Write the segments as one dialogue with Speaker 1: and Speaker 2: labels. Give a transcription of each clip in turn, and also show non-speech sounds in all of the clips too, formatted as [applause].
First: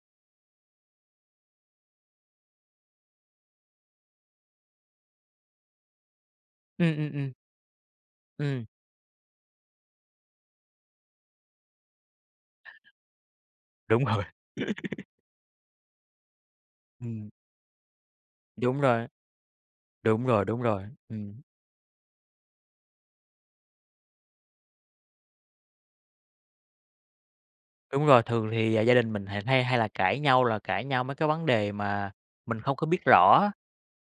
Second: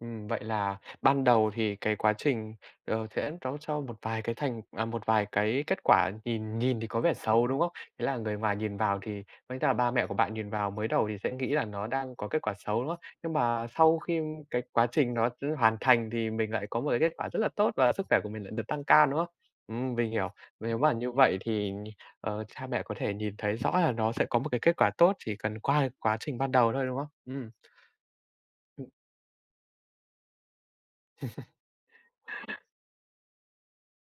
Speaker 1: Ừm. Vậy là ban đầu thì cái quá trình, ờ, sẽ nó cho một vài cái thành à, một vài cái kết quả nhìn nhìn thì
Speaker 2: Ừm,
Speaker 1: có
Speaker 2: ừm,
Speaker 1: vẻ
Speaker 2: ừm.
Speaker 1: xấu, đúng không? Thế là người ngoài
Speaker 2: Ừm.
Speaker 1: nhìn vào thì với cả ba mẹ của bạn nhìn vào mới đầu thì sẽ nghĩ là nó đang có kết quả xấu, đúng không? Nhưng mà sau
Speaker 2: Đúng
Speaker 1: khi
Speaker 2: rồi.
Speaker 1: cái quá
Speaker 2: [laughs]
Speaker 1: trình nó hoàn thành thì mình lại có một cái kết quả
Speaker 2: Ừm.
Speaker 1: rất là tốt và sức khỏe của mình lại được
Speaker 2: Đúng
Speaker 1: tăng cao,
Speaker 2: rồi.
Speaker 1: đúng không? Ừm, mình
Speaker 2: Đúng
Speaker 1: hiểu,
Speaker 2: rồi, đúng
Speaker 1: nếu
Speaker 2: rồi,
Speaker 1: mà như vậy
Speaker 2: ừm.
Speaker 1: thì, ờ, cha mẹ có thể nhìn thấy rõ là nó sẽ có một cái kết quả tốt, chỉ cần qua cái quá trình ban đầu thôi, đúng không? Ừm.
Speaker 2: Đúng rồi, thường thì
Speaker 1: Ừm.
Speaker 2: gia đình mình hay hay là cãi nhau là cãi nhau mấy cái vấn
Speaker 1: [laughs]
Speaker 2: đề mà mình không có biết rõ,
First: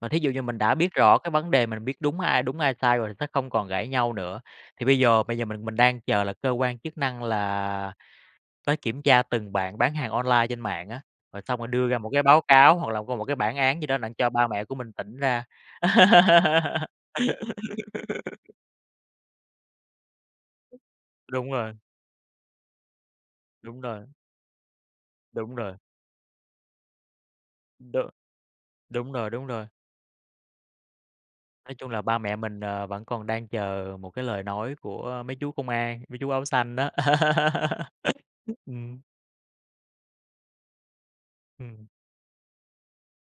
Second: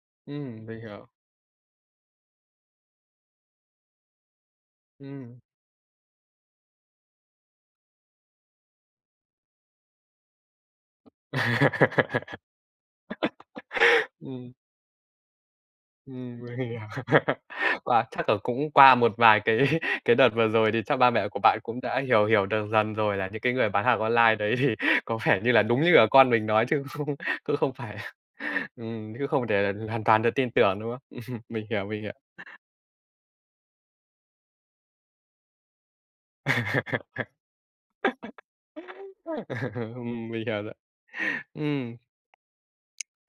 Speaker 2: mà thí dụ như mình
Speaker 1: Ừm,
Speaker 2: đã
Speaker 1: mình
Speaker 2: biết
Speaker 1: hiểu.
Speaker 2: rõ cái vấn đề, mình biết đúng ai đúng, ai sai rồi sẽ không còn cãi nhau nữa. Thì bây giờ
Speaker 1: Ừm.
Speaker 2: bây giờ mình mình đang chờ là cơ quan chức năng là tới kiểm tra từng bạn bán hàng online trên mạng á, rồi xong rồi đưa ra một cái báo cáo hoặc là có một cái bản án gì đó
Speaker 1: [laughs]
Speaker 2: đặng cho ba
Speaker 1: Ừm.
Speaker 2: mẹ của mình tỉnh ra.
Speaker 1: Ừm. Mình hiểu.
Speaker 2: [laughs]
Speaker 1: [laughs] Wow, chắc là cũng qua một vài cái cái đợt vừa rồi thì chắc ba mẹ của
Speaker 2: Đúng
Speaker 1: bạn
Speaker 2: rồi.
Speaker 1: cũng đã hiểu hiểu được dần rồi là những cái người
Speaker 2: Đúng
Speaker 1: bán hàng
Speaker 2: rồi.
Speaker 1: online đấy thì có vẻ như
Speaker 2: Đúng
Speaker 1: là
Speaker 2: rồi.
Speaker 1: đúng như cả con mình nói chứ cũng không cũng phải
Speaker 2: Đ
Speaker 1: là ừm,
Speaker 2: đúng
Speaker 1: chứ
Speaker 2: rồi,
Speaker 1: không
Speaker 2: đúng rồi.
Speaker 1: thể hoàn toàn được tin tưởng, đúng không? [laughs] Mình
Speaker 2: Nói
Speaker 1: hiểu,
Speaker 2: chung
Speaker 1: mình
Speaker 2: là
Speaker 1: hiểu.
Speaker 2: ba mẹ mình, ờ, vẫn còn đang chờ một cái lời nói của mấy chú công an, mấy chú áo xanh đó.
Speaker 1: [laughs]
Speaker 2: [laughs] Ừm.
Speaker 1: mình hiểu rồi.
Speaker 2: Ừm.
Speaker 1: Ừm.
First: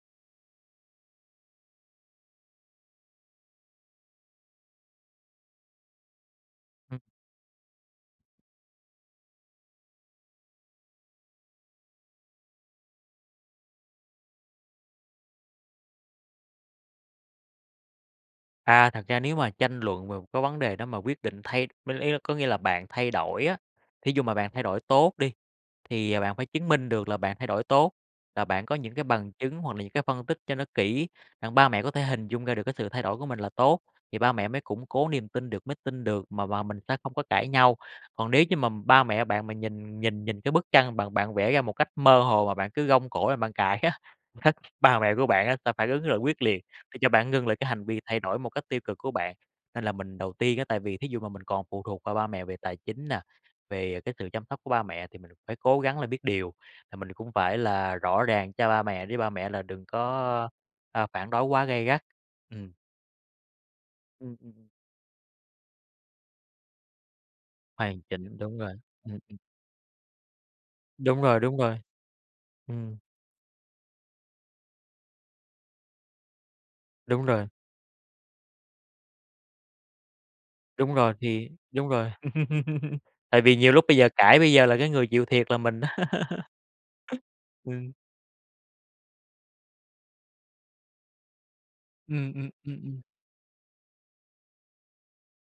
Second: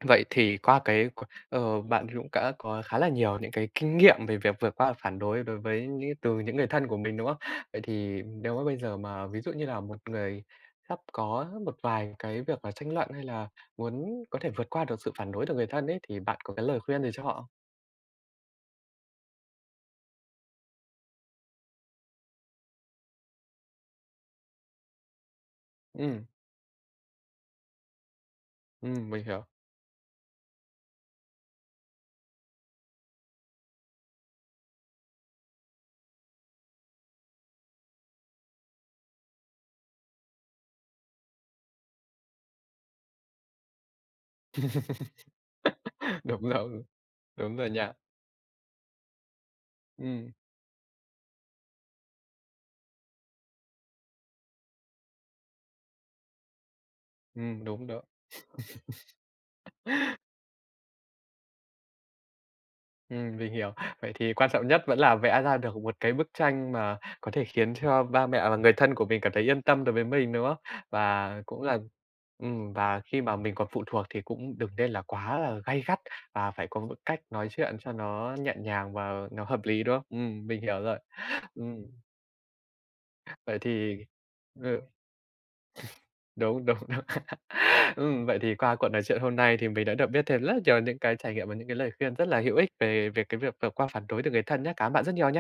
Speaker 1: Vậy thì qua cái c ờ, bạn cũng đã có khá là nhiều những cái kinh nghiệm về việc vượt qua phản đối đối với những từ những người thân của
Speaker 2: Ừm.
Speaker 1: mình, đúng không? Vậy thì nếu mà bây giờ mà ví dụ như là một người sắp có một vài cái việc mà tranh luận hay là muốn có thể vượt qua được sự phản đối từ người thân ấy thì bạn có cái lời khuyên gì cho họ không?
Speaker 2: À, thật ra nếu mà tranh luận về một cái vấn đề đó mà quyết định thay với ý có nghĩa là bạn thay đổi á. Thí dụ mà bạn thay đổi tốt đi thì
Speaker 1: Ừm.
Speaker 2: bạn phải chứng minh được là bạn thay đổi tốt, là bạn có những cái
Speaker 1: Ừm, mình
Speaker 2: bằng
Speaker 1: hiểu.
Speaker 2: chứng hoặc là những cái phân tích cho nó kỹ. Đặng ba mẹ có thể hình dung ra được cái sự thay đổi của mình là tốt thì ba mẹ mới củng cố niềm tin được, mới tin được mà mà mình sẽ không có cãi nhau. Còn nếu như mà ba mẹ bạn nhìn nhìn nhìn cái bức tranh bạn bạn vẽ ra một cách mơ hồ mà bạn cứ gông cổ lên bạn cãi á, [chuckles] ba mẹ của bạn á sẽ phản ứng là
Speaker 1: [laughs]
Speaker 2: quyết
Speaker 1: Đúng
Speaker 2: liệt
Speaker 1: rầu
Speaker 2: để cho bạn ngưng lại
Speaker 1: đúng
Speaker 2: cái
Speaker 1: rồi
Speaker 2: hành
Speaker 1: nha.
Speaker 2: vi thay đổi một cách tiêu cực của bạn. Nên là mình
Speaker 1: Ừm.
Speaker 2: đầu tiên á tại vì thí dụ mà mình còn phụ thuộc vào ba mẹ về tài chính nè, về cái sự chăm sóc của ba mẹ thì mình phải cố gắng là biết điều. À, mình cũng phải
Speaker 1: Ừm, đúng
Speaker 2: là
Speaker 1: đó.
Speaker 2: rõ ràng cho ba mẹ để ba mẹ là đừng
Speaker 1: [laughs]
Speaker 2: có, a, phản đối quá gay gắt, ừm.
Speaker 1: Ừm, mình hiểu. Vậy thì
Speaker 2: Ừm,
Speaker 1: quan trọng
Speaker 2: ùm.
Speaker 1: nhất vẫn là vẽ ra được một cái bức tranh mà có thể khiến
Speaker 2: Hoàn
Speaker 1: cho ba
Speaker 2: chỉnh,
Speaker 1: mẹ và
Speaker 2: đúng
Speaker 1: người
Speaker 2: rồi,
Speaker 1: thân của
Speaker 2: ừm,
Speaker 1: mình cảm
Speaker 2: ừm.
Speaker 1: thấy yên tâm đối với mình, đúng không?
Speaker 2: Đúng
Speaker 1: Và
Speaker 2: rồi, đúng
Speaker 1: cũng là
Speaker 2: rồi.
Speaker 1: ừm,
Speaker 2: Ừm.
Speaker 1: và khi mà mình còn phụ thuộc thì cũng đừng nên là quá là gay gắt và phải có một cách
Speaker 2: Đúng rồi.
Speaker 1: nói chuyện cho nó nhẹ nhàng và nó hợp lý, đúng không? Ừm, mình hiểu
Speaker 2: Đúng
Speaker 1: rồi.
Speaker 2: rồi, thì
Speaker 1: Ừm.
Speaker 2: đúng rồi. [laughs] Tại vì
Speaker 1: Vậy
Speaker 2: nhiều lúc
Speaker 1: thì
Speaker 2: bây giờ cãi bây giờ
Speaker 1: ờ
Speaker 2: là cái
Speaker 1: [laughs]
Speaker 2: người chịu thiệt là mình á.
Speaker 1: Đúng đúng đúng.
Speaker 2: [laughs] Ừm.
Speaker 1: [laughs] Ừm, vậy thì qua cuộc nói chuyện hôm nay thì mình đã được biết thêm rất nhiều những cái trải nghiệm và những cái lời khuyên rất
Speaker 2: Ừm,
Speaker 1: là
Speaker 2: ừm,
Speaker 1: hữu ích
Speaker 2: ừm, ừm.
Speaker 1: về về cái việc vượt qua phản đối từ người thân nhá. Cảm ơn bạn rất nhiều nha.